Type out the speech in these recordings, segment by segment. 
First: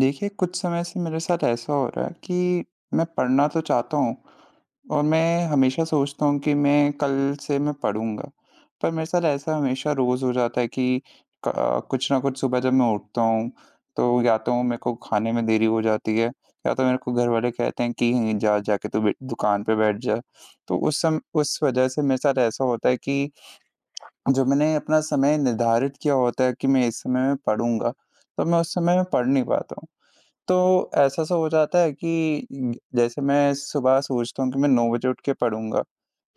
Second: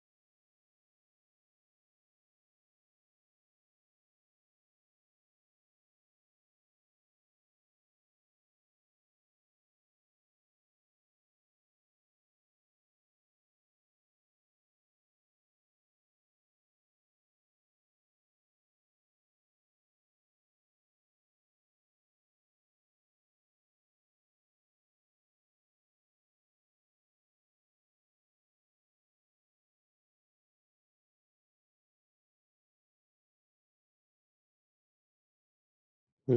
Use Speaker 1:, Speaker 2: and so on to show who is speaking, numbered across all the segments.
Speaker 1: देखिए, कुछ समय से मेरे साथ ऐसा हो रहा है कि मैं पढ़ना तो चाहता हूँ और मैं हमेशा सोचता हूँ कि मैं कल से मैं पढ़ूँगा। पर मेरे साथ ऐसा हमेशा रोज़ हो जाता है कि कुछ न कुछ सुबह जब मैं उठता हूँ, तो या तो मेरे को खाने में देरी हो जाती है या तो मेरे को घरवाले कहते हैं कि "नहीं, जा जाके तू बे दुकान पे बैठ जा।" तो उस वज़ह से मेरे साथ ऐसा होता है कि जो मैंने अपना समय निर्धारित किया होता है कि मैं इस समय में पढ़ूँगा, तो मैं उस समय में पढ़ नहीं पाता हूँ। तो ऐसा सा हो जाता है कि जैसे मैं सुबह सोचता हूँ कि मैं 9 बजे उठ के पढ़ूँगा,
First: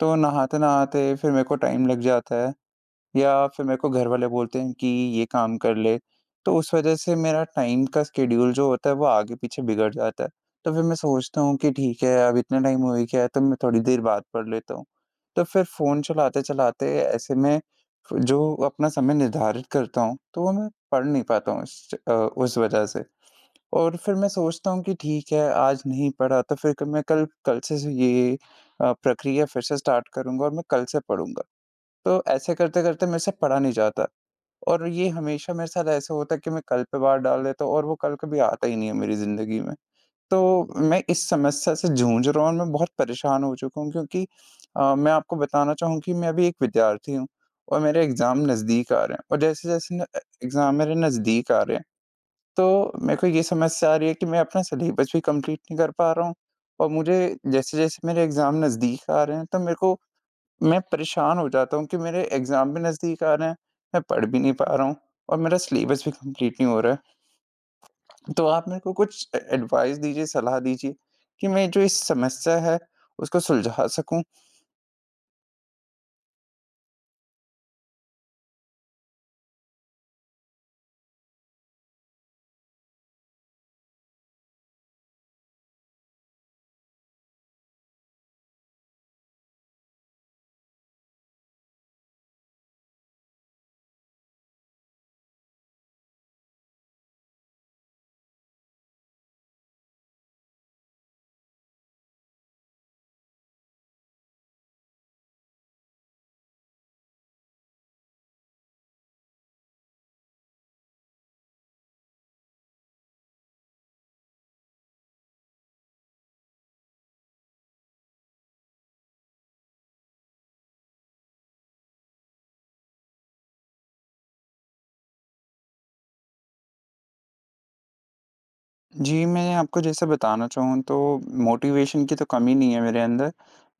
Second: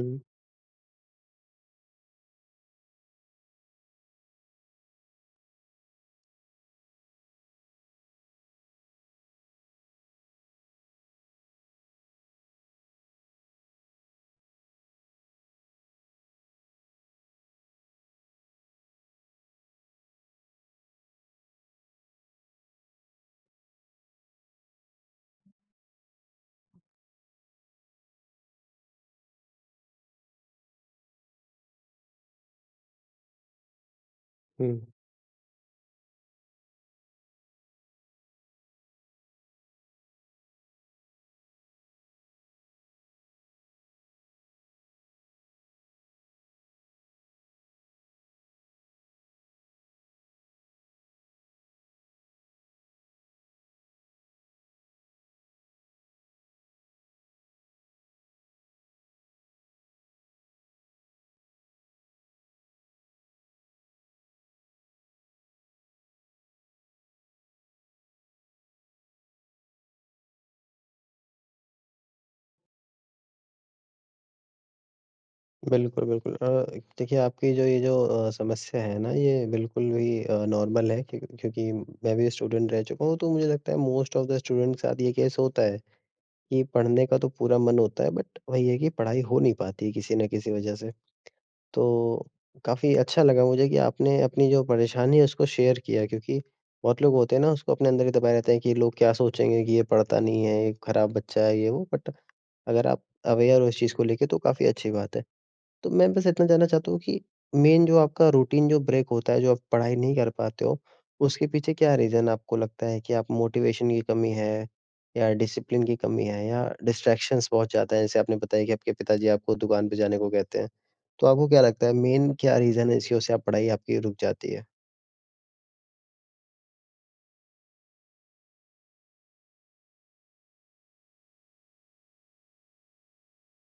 Speaker 1: तो नहाते-नहाते फिर मेरे को टाइम लग जाता है या फिर मेरे को घर वाले बोलते हैं कि ये काम कर ले, तो उस वजह से मेरा टाइम का शेड्यूल जो होता है वो आगे-पीछे बिगड़ जाता है। तो फिर मैं सोचता हूँ कि ठीक है, अब इतना टाइम हो ही गया है तो मैं थोड़ी देर बाद पढ़ लेता हूँ। तो फिर फ़ोन चलाते-चलाते ऐसे में जो अपना समय निर्धारित करता हूँ, तो वो मैं पढ़ नहीं पाता हूँ उस वजह से। और फिर मैं सोचता हूँ कि ठीक है, आज नहीं पढ़ा तो फिर क मैं कल कल से ज़ ये प्रक्रिया फिर से स्टार्ट करूँगा और मैं कल से पढ़ूँगा। तो ऐसे करते-करते मेरे से पढ़ा नहीं जाता
Speaker 2: हुँ।
Speaker 1: और ये हमेशा मेरे साथ ऐसा होता है कि मैं कल पे भार डाल देता हूँ और वो कल कभी आता ही नहीं है मेरी ज़िंदगी में। तो मैं इस समस्या से जूझ रहा हूँ और मैं बहुत परेशान हो चुका हूँ, क्योंकि मैं आपको बताना चाहूँ कि मैं अभी एक विद्यार्थी हूँ और मेरे एग्ज़ाम नज़दीक आ रहे हैं। और जैसे-जैसे न अ, एग्ज़ाम मेरे नज़दीक आ रहे हैं, तो मेरे को ये समस्या आ रही है कि मैं अपना सिलेबस भी कंप्लीट नहीं कर पा रहा हूँ। और मुझे जैसे-जैसे मेरे एग्ज़ाम नज़दीक आ रहे हैं, तो मेरे को मैं परेशान हो जाता हूँ कि मेरे एग्ज़ाम भी नज़दीक आ रहे हैं, मैं पढ़ भी नहीं पा रहा हूँ और मेरा सिलेबस भी कंप्लीट नहीं हो रहा है। तो आप मेरे को कुछ ए एडवाइस दीजिए, सलाह दीजिए कि मैं जो इस समस्या है, उसको सुलझा सकूँ।
Speaker 2: बिल्कुल, बिल्कुल देखिए, आपकी जो ये समस्या है ना, ये बिल्कुल भी नॉर्मल है क्योंकि मैं भी स्टूडेंट रह चुका हूँ, तो मुझे लगता है मोस्ट ऑफ द स्टूडेंट के साथ ये केस होता है कि पढ़ने का तो पूरा मन होता है, बट वही है कि पढ़ाई हो नहीं पाती है किसी न किसी वजह से। तो काफ़ी अच्छा लगा मुझे कि आपने अपनी जो परेशानी है उसको शेयर किया, क्योंकि बहुत लोग होते हैं ना, उसको अपने अंदर ही दबाए रहते हैं कि लोग क्या सोचेंगे कि ये पढ़ता नहीं है, ये खराब बच्चा है, ये वो। बट अगर आप अवेयर हो इस चीज़ को लेके, तो काफ़ी अच्छी बात है। तो मैं बस इतना जानना चाहता हूँ कि मेन जो आपका रूटीन जो ब्रेक होता है, जो आप पढ़ाई नहीं कर पाते हो, उसके पीछे क्या रीज़न आपको लगता है कि आप मोटिवेशन की कमी है या डिसिप्लिन की कमी है या डिस्ट्रैक्शंस बहुत ज़्यादा हैं? जैसे आपने बताया कि आपके पिताजी आपको दुकान पे जाने को कहते हैं। तो आपको क्या लगता है मेन क्या रीज़न है, इसकी वजह से आप पढ़ाई आपकी रुक जाती है?
Speaker 1: जी, मैं आपको जैसे बताना चाहूँ तो मोटिवेशन की तो कमी नहीं है मेरे अंदर।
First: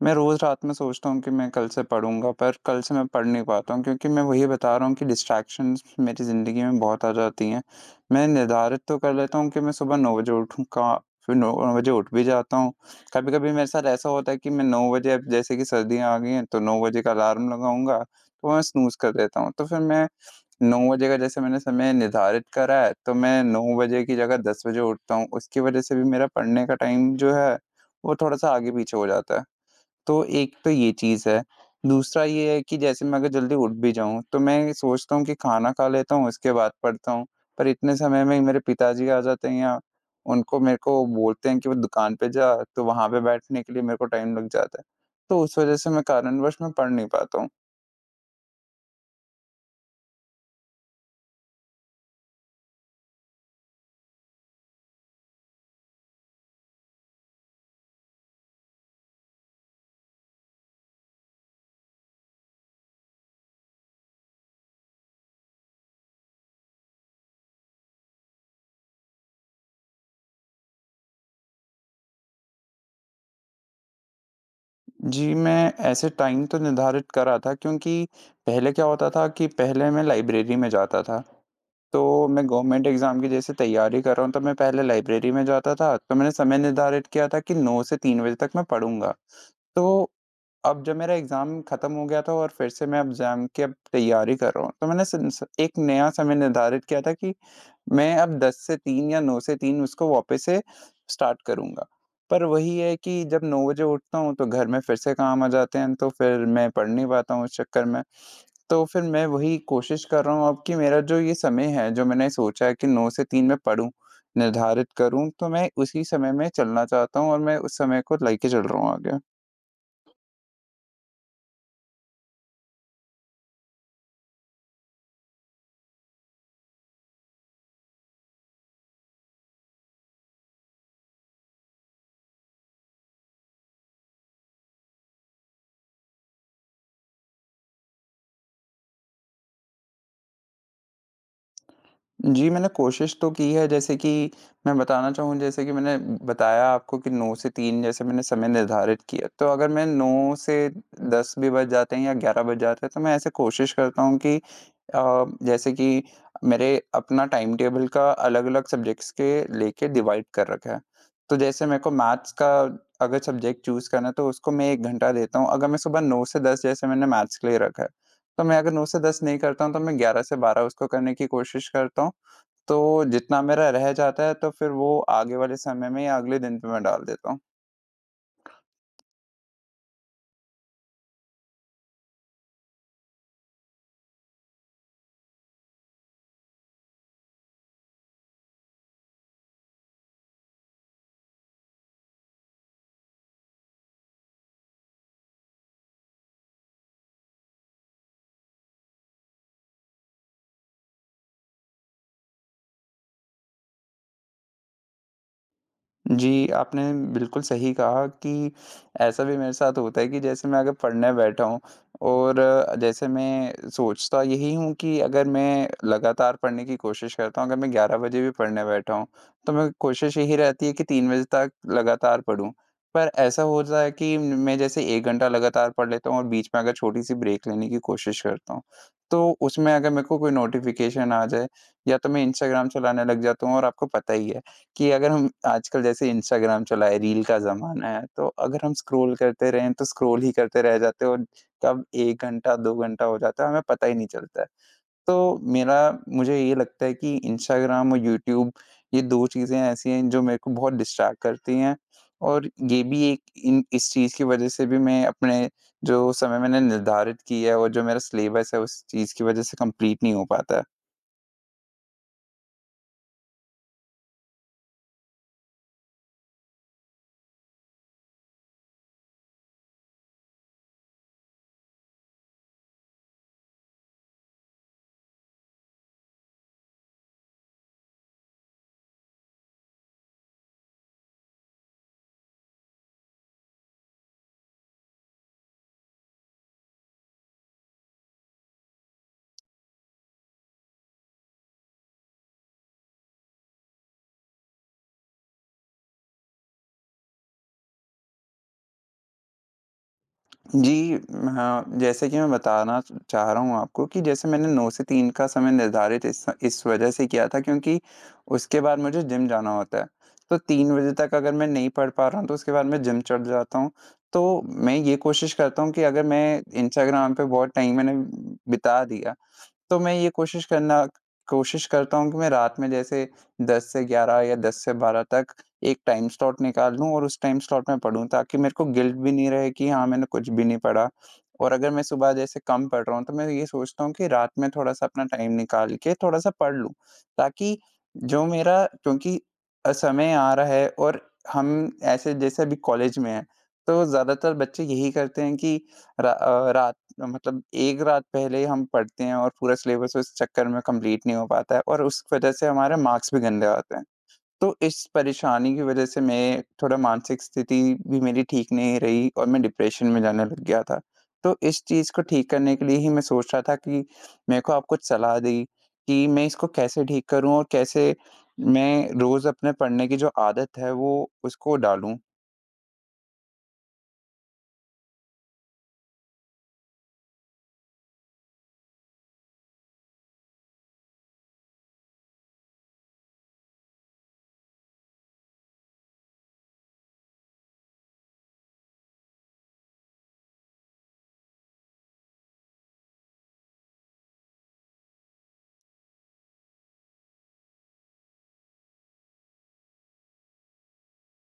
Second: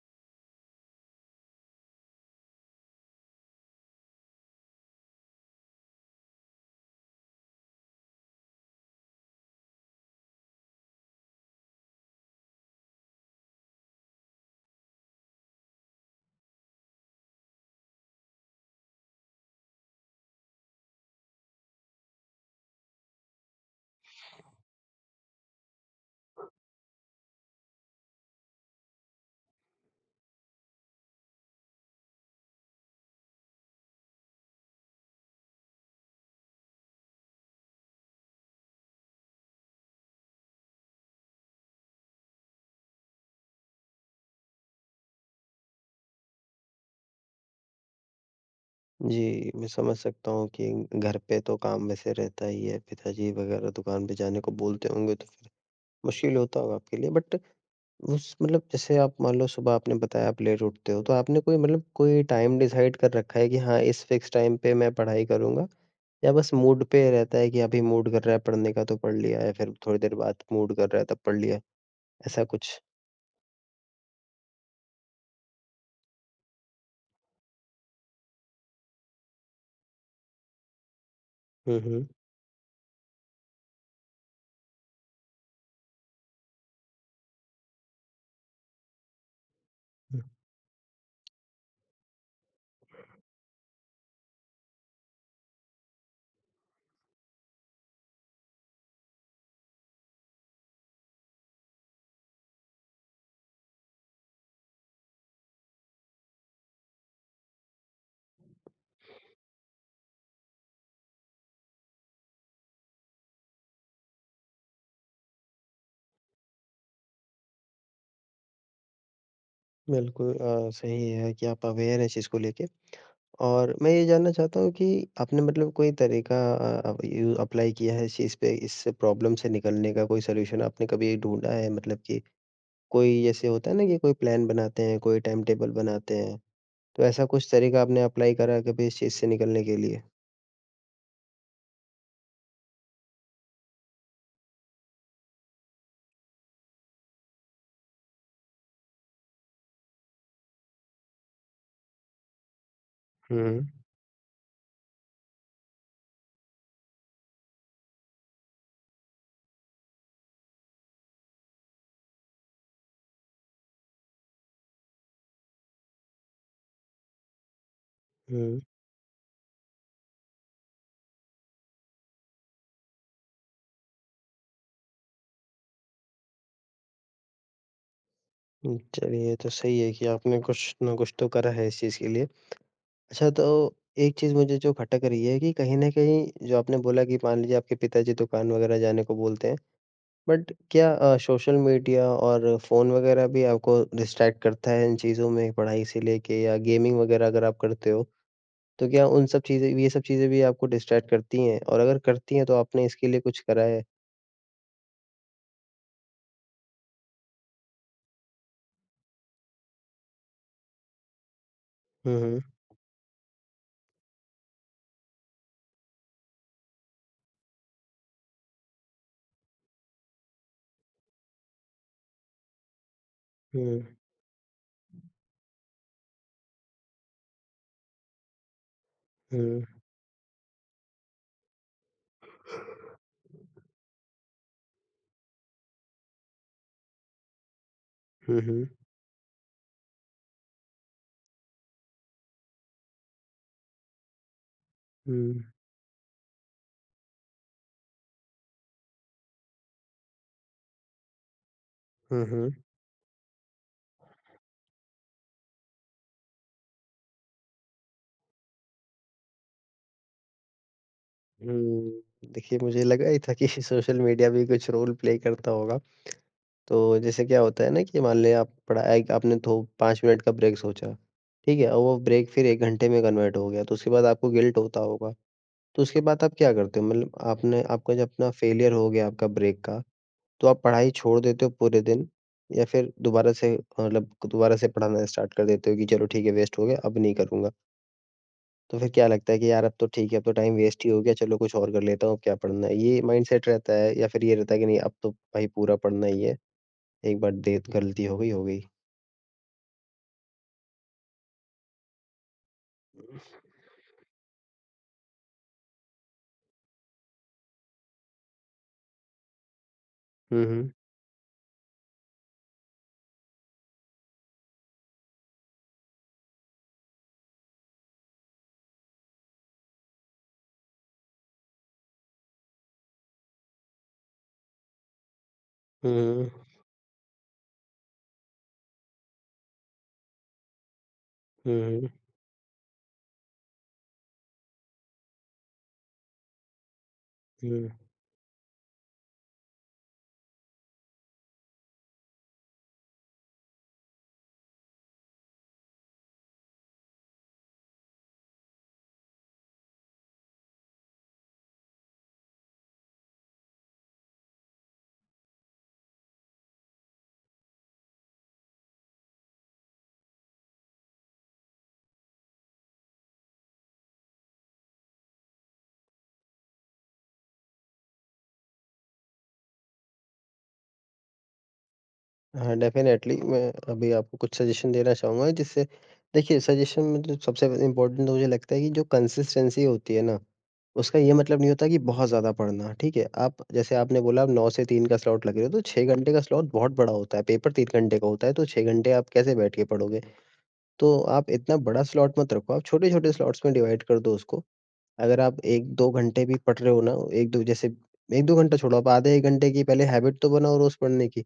Speaker 1: मैं रोज़ रात में सोचता हूँ कि मैं कल से पढ़ूँगा, पर कल से मैं पढ़ नहीं पाता हूँ, क्योंकि मैं वही बता रहा हूँ कि डिस्ट्रैक्शंस मेरी ज़िंदगी में बहुत आ जाती हैं। मैं निर्धारित तो कर लेता हूँ कि मैं सुबह 9 बजे उठूँगा, फिर 9 बजे उठ भी जाता हूँ। कभी-कभी मेरे साथ ऐसा होता है कि मैं 9 बजे, अब जैसे कि सर्दियाँ आ गई हैं तो 9 बजे का अलार्म लगाऊँगा, तो मैं स्नूज़ कर देता हूँ। तो फिर मैं 9 बजे का जैसे मैंने समय निर्धारित करा है, तो मैं 9 बजे की जगह 10 बजे उठता हूँ, उसकी वजह से भी मेरा पढ़ने का टाइम जो है, वो थोड़ा-सा आगे-पीछे हो जाता है। तो एक तो ये चीज़ है, दूसरा ये है कि जैसे मैं अगर जल्दी उठ भी जाऊँ, तो मैं सोचता हूँ कि खाना खा लेता हूँ, उसके बाद पढ़ता हूँ, पर इतने समय में ही मेरे पिताजी आ जाते हैं यहाँ, उनको मेरे को बोलते हैं कि वो दुकान पे जा, तो वहाँ पे बैठने के लिए मेरे को टाइम लग जाता है। तो उस वजह से मैं कारणवश मैं पढ़ नहीं पाता हूँ।
Speaker 2: जी, मैं समझ सकता हूँ कि घर पे तो काम वैसे रहता ही है, पिताजी वगैरह दुकान पे जाने को बोलते होंगे तो फिर मुश्किल होता होगा आपके लिए। बट उस मतलब जैसे आप मान लो, सुबह आपने बताया आप लेट उठते हो, तो आपने कोई मतलब कोई टाइम डिसाइड कर रखा है कि हाँ, इस फिक्स टाइम पे मैं पढ़ाई करूँगा? या बस मूड पे रहता है कि अभी मूड कर रहा है पढ़ने का तो पढ़ लिया, या फिर थोड़ी देर बाद मूड कर रहा है तब पढ़ लिया, ऐसा कुछ?
Speaker 1: जी, मैं ऐसे टाइम तो निर्धारित करा था, क्योंकि पहले क्या होता था कि पहले मैं लाइब्रेरी में जाता था।
Speaker 2: हुँ, हुँ।
Speaker 1: तो मैं गवर्नमेंट एग्ज़ाम की जैसे तैयारी कर रहा हूँ, तो मैं पहले लाइब्रेरी में जाता था। तो मैंने समय निर्धारित किया था कि 9 से 3 बजे तक मैं पढ़ूँगा। तो
Speaker 2: हुँ,
Speaker 1: अब जब मेरा एग्ज़ाम खत्म हो गया था और फिर से मैं एग्ज़ाम की अब तैयारी कर रहा हूँ, तो मैंने सिंस एक नया समय निर्धारित किया था कि मैं अब 10 से 3 या 9 से 3 उसको वापस से स्टार्ट करूँगा। पर वही है कि जब 9 बजे उठता हूँ तो घर में फिर से काम आ जाते हैं, तो फिर मैं पढ़ नहीं पाता हूँ उस चक्कर में। तो फिर मैं वही कोशिश कर रहा हूँ अब कि मेरा जो ये समय है, जो मैंने सोचा है कि 9 से 3 मैं पढ़ूँ, निर्धारित करूँ, तो मैं उसी समय में चलना चाहता हूँ और मैं उस समय को लेके चल रहा हूँ आगे।
Speaker 2: बिल्कुल सही है कि आप अवेयर हैं इस चीज़ को लेके। और मैं ये जानना चाहता हूँ कि आपने मतलब कोई तरीका यू अप्लाई किया है इस चीज़ पे, इस प्रॉब्लम से निकलने का कोई सॉल्यूशन आपने कभी ढूँढा है, मतलब कि कोई जैसे होता है ना कि कोई प्लान बनाते हैं, कोई टाइम टेबल बनाते हैं, तो ऐसा कुछ तरीका आपने अप्लाई करा है कभी इस चीज़ से निकलने के लिए?
Speaker 1: जी, मैंने कोशिश तो की है, जैसे कि मैं बताना चाहूँ, जैसे कि मैंने बताया आपको कि 9 से 3 जैसे मैंने समय निर्धारित किया। तो अगर मैं 9 से 10 भी बज जाते हैं या 11 बज जाते हैं तो मैं ऐसे
Speaker 2: हुँ, हुँ।
Speaker 1: कोशिश करता हूँ कि जैसे कि मेरे अपना टाइम टेबल का अलग-अलग सब्जेक्ट्स के लेके डिवाइड कर रखा है। तो जैसे मेरे को मैथ्स का अगर सब्जेक्ट चूज़ करना है तो उसको मैं 1 घंटा देता हूँ। अगर मैं सुबह 9 से 10 जैसे मैंने मैथ्स के लिए रखा है, तो मैं
Speaker 2: हुँ,
Speaker 1: अगर 9 से 10 नहीं करता हूँ तो मैं 11 से 12 उसको करने की कोशिश करता हूँ। तो जितना मेरा रह जाता है तो फिर वो आगे वाले समय में या अगले दिन पे मैं डाल देता हूँ।
Speaker 2: हुँ, चलिए, ये तो सही है कि आपने कुछ ना कुछ तो करा है इस चीज़ के लिए। अच्छा, तो एक चीज़ मुझे जो खटक रही है कि कहीं न कहीं जो आपने बोला कि मान लीजिए आपके पिताजी दुकान वग़ैरह जाने को बोलते हैं, बट क्या सोशल मीडिया और फ़ोन वग़ैरह भी आपको डिस्ट्रैक्ट करता है इन चीज़ों में, पढ़ाई से लेके, या गेमिंग वग़ैरह अगर आप करते हो? तो क्या उन सब चीज़ें, ये सब चीज़ें भी आपको डिस्ट्रैक्ट करती हैं? और अगर करती हैं तो आपने इसके लिए कुछ करा है?
Speaker 1: जी, आपने बिल्कुल सही कहा कि ऐसा भी मेरे साथ होता है कि जैसे मैं अगर पढ़ने बैठा हूँ
Speaker 2: हुँ,
Speaker 1: और
Speaker 2: हुँ।
Speaker 1: जैसे मैं सोचता यही हूँ कि अगर मैं लगातार पढ़ने की कोशिश करता हूँ, अगर मैं 11 बजे भी पढ़ने बैठा हूँ, तो मैं कोशिश यही रहती है कि 3 बजे तक लगातार पढूँ। पर ऐसा
Speaker 2: हुँ,
Speaker 1: होता है कि मैं जैसे 1 घंटा लगातार पढ़ लेता हूँ और बीच में अगर छोटी-सी ब्रेक लेने की कोशिश करता हूँ, तो
Speaker 2: हुँ,
Speaker 1: उसमें अगर मेरे को कोई नोटिफ़िकेशन आ जाए या तो मैं इंस्टाग्राम चलाने लग जाता हूँ और आपको पता ही है, कि अगर हम आजकल जैसे इंस्टाग्राम चला है, रील का ज़माना है, तो
Speaker 2: हुँ,
Speaker 1: अगर
Speaker 2: हुँ,
Speaker 1: हम स्क्रॉल करते रहें, तो स्क्रॉल ही करते रह जाते हैं और कब 1 घंटा, 2 घंटा हो जाता है, हमें पता ही नहीं चलता है। तो
Speaker 2: हुँ,
Speaker 1: मेरा मुझे ये लगता है कि इंस्टाग्राम और यूट्यूब, ये 2 चीज़ें ऐसी हैं, जो मेरे को बहुत डिस्ट्रैक्ट करती हैं
Speaker 2: हुँ,
Speaker 1: और
Speaker 2: हुँ,
Speaker 1: ये भी एक इन इस चीज़ की वजह से भी मैं अपने जो समय मैंने निर्धारित किया है और जो मेरा सिलेबस है, उस चीज़ की वजह से कंप्लीट नहीं हो पाता है।
Speaker 2: हुँ। देखिए, मुझे लगा ही था कि सोशल मीडिया भी कुछ रोल प्ले करता होगा। तो जैसे क्या होता है ना, कि मान लें आप पढ़ाई आपने तो 5 मिनट का ब्रेक सोचा, ठीक है? और वो ब्रेक फिर 1 घंटे में कन्वर्ट हो गया, तो उसके बाद आपको गिल्ट होता होगा। तो उसके बाद आप क्या करते हो? मतलब आपने आपका जब अपना फेलियर हो गया आपका ब्रेक का, तो आप पढ़ाई छोड़ देते हो पूरे दिन, या फिर दोबारा से दोबारा से पढ़ाना स्टार्ट कर देते हो कि चलो ठीक है वेस्ट हो गया अब नहीं करूँगा? तो फिर क्या लगता है कि यार अब तो ठीक है, अब तो टाइम वेस्ट ही हो गया, चलो कुछ और कर लेता हूँ, अब क्या पढ़ना है? ये माइंडसेट रहता है, या फिर ये रहता है कि नहीं अब तो भाई पूरा पढ़ना ही है, एक बार दे गलती हो गई, हो गई?
Speaker 1: जी, हाँ, जैसे कि मैं बताना च चाह रहा हूँ आपको कि जैसे मैंने 9 से 3 का समय निर्धारित इस वजह से किया था, क्योंकि उसके बाद मुझे जिम जाना होता है। तो
Speaker 2: हुँ, हुँ।
Speaker 1: 3 बजे तक अगर मैं नहीं पढ़ पा रहा हूँ, तो उसके बाद मैं जिम चढ़ जाता हूँ। तो मैं ये कोशिश करता हूँ कि अगर मैं इंस्टाग्राम पे बहुत टाइम मैंने बिता दिया, तो मैं ये कोशिश करता हूँ कि मैं रात में जैसे 10 से 11 या 10 से 12 तक एक
Speaker 2: हुँ,
Speaker 1: टाइम
Speaker 2: हुँ।
Speaker 1: स्लॉट निकाल लूँ और उस टाइम स्लॉट में पढूँ, ताकि मेरे को गिल्ट भी नहीं रहे कि हाँ, मैंने कुछ भी नहीं पढ़ा। और
Speaker 2: हुँ,
Speaker 1: अगर मैं
Speaker 2: हुँ।
Speaker 1: सुबह जैसे कम पढ़ रहा हूँ, तो मैं ये सोचता हूँ कि रात में थोड़ा-सा अपना टाइम निकाल के थोड़ा-सा पढ़ लूँ, ताकि
Speaker 2: हुँ।
Speaker 1: जो मेरा, क्योंकि समय आ रहा है और हम ऐसे जैसे अभी कॉलेज में हैं, तो ज़्यादातर बच्चे यही करते हैं कि रात, मतलब एक रात पहले ही हम पढ़ते हैं और पूरा सिलेबस उस चक्कर में कंप्लीट नहीं हो पाता है और उस वजह से हमारे मार्क्स भी गंदे आते हैं। तो इस परेशानी की वजह से मैं थोड़ा मानसिक स्थिति भी मेरी ठीक नहीं रही और मैं डिप्रेशन में जाने लग गया था। तो इस चीज़ को ठीक करने के लिए ही मैं सोच रहा था कि मेरे को आप कुछ सलाह दें कि मैं इसको कैसे ठीक करूँ और कैसे मैं रोज़ अपने पढ़ने की जो आदत है वो उसको डालूँ?
Speaker 2: हाँ, डेफ़िनेटली मैं अभी आपको कुछ सजेशन देना चाहूँगा जिससे। देखिए, सजेशन में जो सबसे इम्पोर्टेंट मुझे लगता है कि जो कंसिस्टेंसी होती है ना, उसका ये मतलब नहीं होता कि बहुत ज़्यादा पढ़ना, ठीक है? आप जैसे आपने बोला आप 9 से 3 का स्लॉट लग रहे हो, तो 6 घंटे का स्लॉट बहुत बड़ा होता है, पेपर 3 घंटे का होता है, तो 6 घंटे आप कैसे बैठ के पढ़ोगे? तो आप इतना बड़ा स्लॉट मत रखो, आप छोटे-छोटे स्लॉट्स में डिवाइड कर दो उसको। अगर आप 1-2 घंटे भी पढ़ रहे हो ना, 1-2 जैसे 1-2 घंटा छोड़ो, आप आधे 1 घंटे की पहले हैबिट तो बनाओ रोज़ पढ़ने की।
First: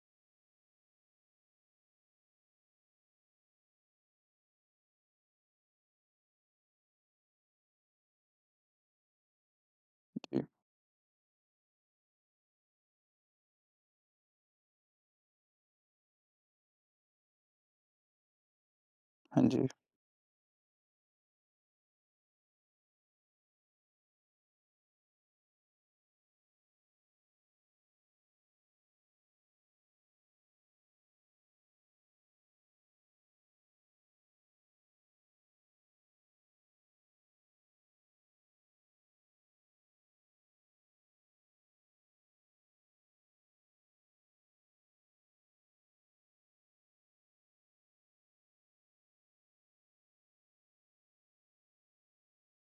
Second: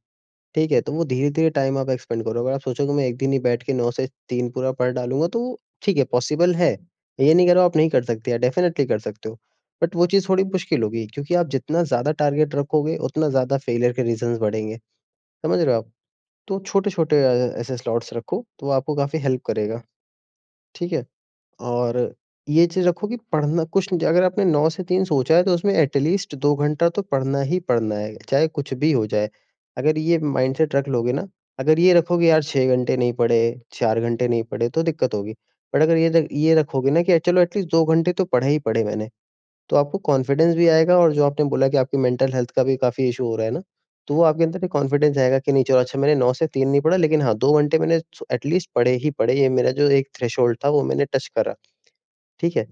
Speaker 2: ठीक है, तो वो धीरे-धीरे टाइम आप एक्सपेंड करो। अगर आप सोचो कि मैं एक दिन ही बैठ के 9 से 3 पूरा पढ़ डालूँगा, तो ठीक है, पॉसिबल है। ये नहीं कह रहा हूँ आप नहीं कर सकते, या डेफ़िनेटली कर सकते हो। बट वो चीज़
Speaker 1: जी।
Speaker 2: थोड़ी मुश्किल होगी क्योंकि आप जितना ज़्यादा टारगेट रखोगे, उतना ज़्यादा फेलियर के रीज़न्स बढ़ेंगे। समझ रहे हो आप? तो छोटे-छोटे ऐसे स्लॉट्स रखो, तो वो आपको काफ़ी हेल्प
Speaker 1: हाँ जी।
Speaker 2: करेगा। ठीक है? और ये चीज़ रखो कि पढ़ना कुछ नहीं- अगर आपने 9 से 3 सोचा है तो उसमें एट लीस्ट 2 घंटा तो पढ़ना ही पढ़ना है, चाहे कुछ भी हो जाए। अगर ये माइंडसेट रख लोगे ना, अगर ये रखोगे यार 6 घंटे नहीं पढ़े, 4 घंटे नहीं पढ़े, तो दिक्कत होगी। बट अगर ये रखोगे ना कि चलो एट लीस्ट 2 घंटे तो पढ़े ही पढ़े मैंने, तो आपको कॉन्फिडेंस भी आएगा, और जो आपने बोला कि आपकी मेंटल हेल्थ का भी काफ़ी इश्यू हो रहा है ना, तो वो आपके अंदर एक कॉन्फिडेंस आएगा कि नहीं चलो, अच्छा मैंने 9 से 3 नहीं पढ़ा लेकिन हाँ, 2 घंटे मैंने एट लीस्ट पढ़े ही पढ़े। ये मेरा जो एक थ्रेशोल्ड था वो मैंने टच करा। ठीक है?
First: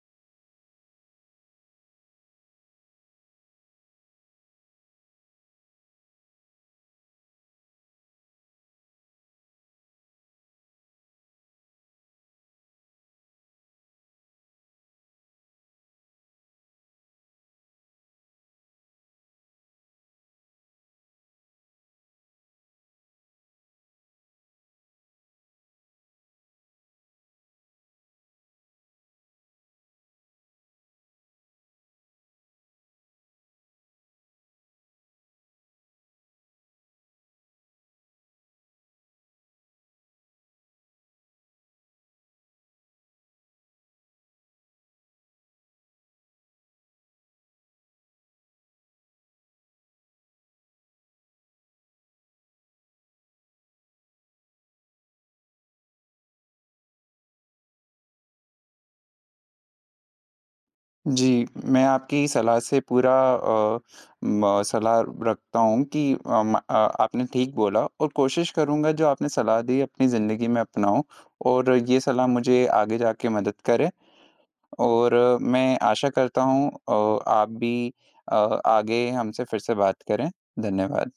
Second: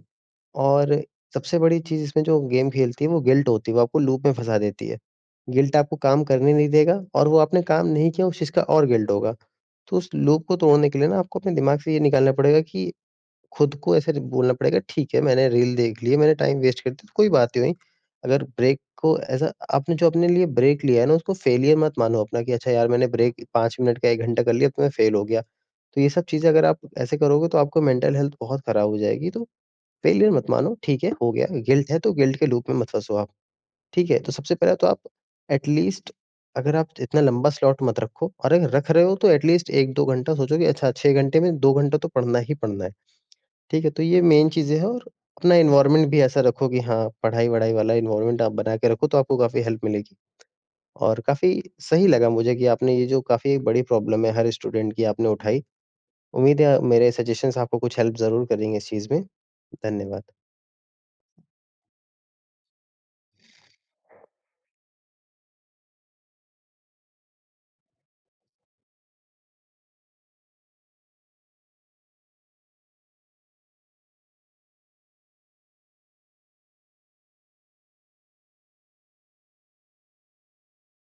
Speaker 2: और सबसे बड़ी चीज़ इसमें जो गेम खेलती है वो गिल्ट होती है, वो आपको लूप में फँसा देती है। गिल्ट आपको काम करने नहीं देगा, और वो आपने काम नहीं किया उस चीज़ का और गिल्ट होगा। तो उस लूप को तोड़ने के लिए ना आपको अपने दिमाग से ये निकालना पड़ेगा कि, खुद को ऐसे बोलना पड़ेगा, ठीक है मैंने रील देख ली है, मैंने टाइम वेस्ट कर दिया तो कोई बात नहीं हुई। अगर ब्रेक को ऐसा, आपने जो अपने लिए ब्रेक लिया है ना, उसको फेलियर मत मानो अपना कि अच्छा यार मैंने ब्रेक 5 मिनट का 1 घंटा कर लिया तो मैं फेल हो गया। तो ये सब चीज़ें अगर आप ऐसे करोगे तो आपको मेंटल हेल्थ बहुत खराब हो जाएगी, तो फेलियर मत मानो, ठीक है, हो गया, गिल्ट है तो गिल्ट के लूप में मत फँसो आप, ठीक है? तो सबसे पहले तो आप एटलीस्ट, अगर आप इतना लंबा स्लॉट मत रखो, और अगर रख रहे हो तो एटलीस्ट 1-2 घंटा सोचो कि अच्छा 6 घंटे में 2 घंटा तो पढ़ना ही पढ़ना है, ठीक है? तो ये मेन चीज़ें हैं, और अपना एनवायरनमेंट भी ऐसा रखो कि हाँ, पढ़ाई-वढ़ाई वाला एनवायरनमेंट आप बना के रखो, तो आपको काफ़ी हेल्प मिलेगी। और काफ़ी सही लगा मुझे कि आपने ये जो काफ़ी बड़ी प्रॉब्लम है हर स्टूडेंट की आपने उठाई। उम्मीद है मेरे सजेशंस आपको कुछ हेल्प ज़रूर करेंगे इस चीज़ में। धन्यवाद।
Speaker 1: जी, मैं आपकी सलाह से पूरा अ, म सलाह रखता हूँ कि आपने ठीक बोला और कोशिश करूँगा जो आपने सलाह दी अपनी ज़िंदगी में अपनाऊँ और ये सलाह मुझे आगे जाके मदद करे और मैं आशा करता हूँ आप भी अ, आगे हमसे फिर से बात करें। धन्यवाद।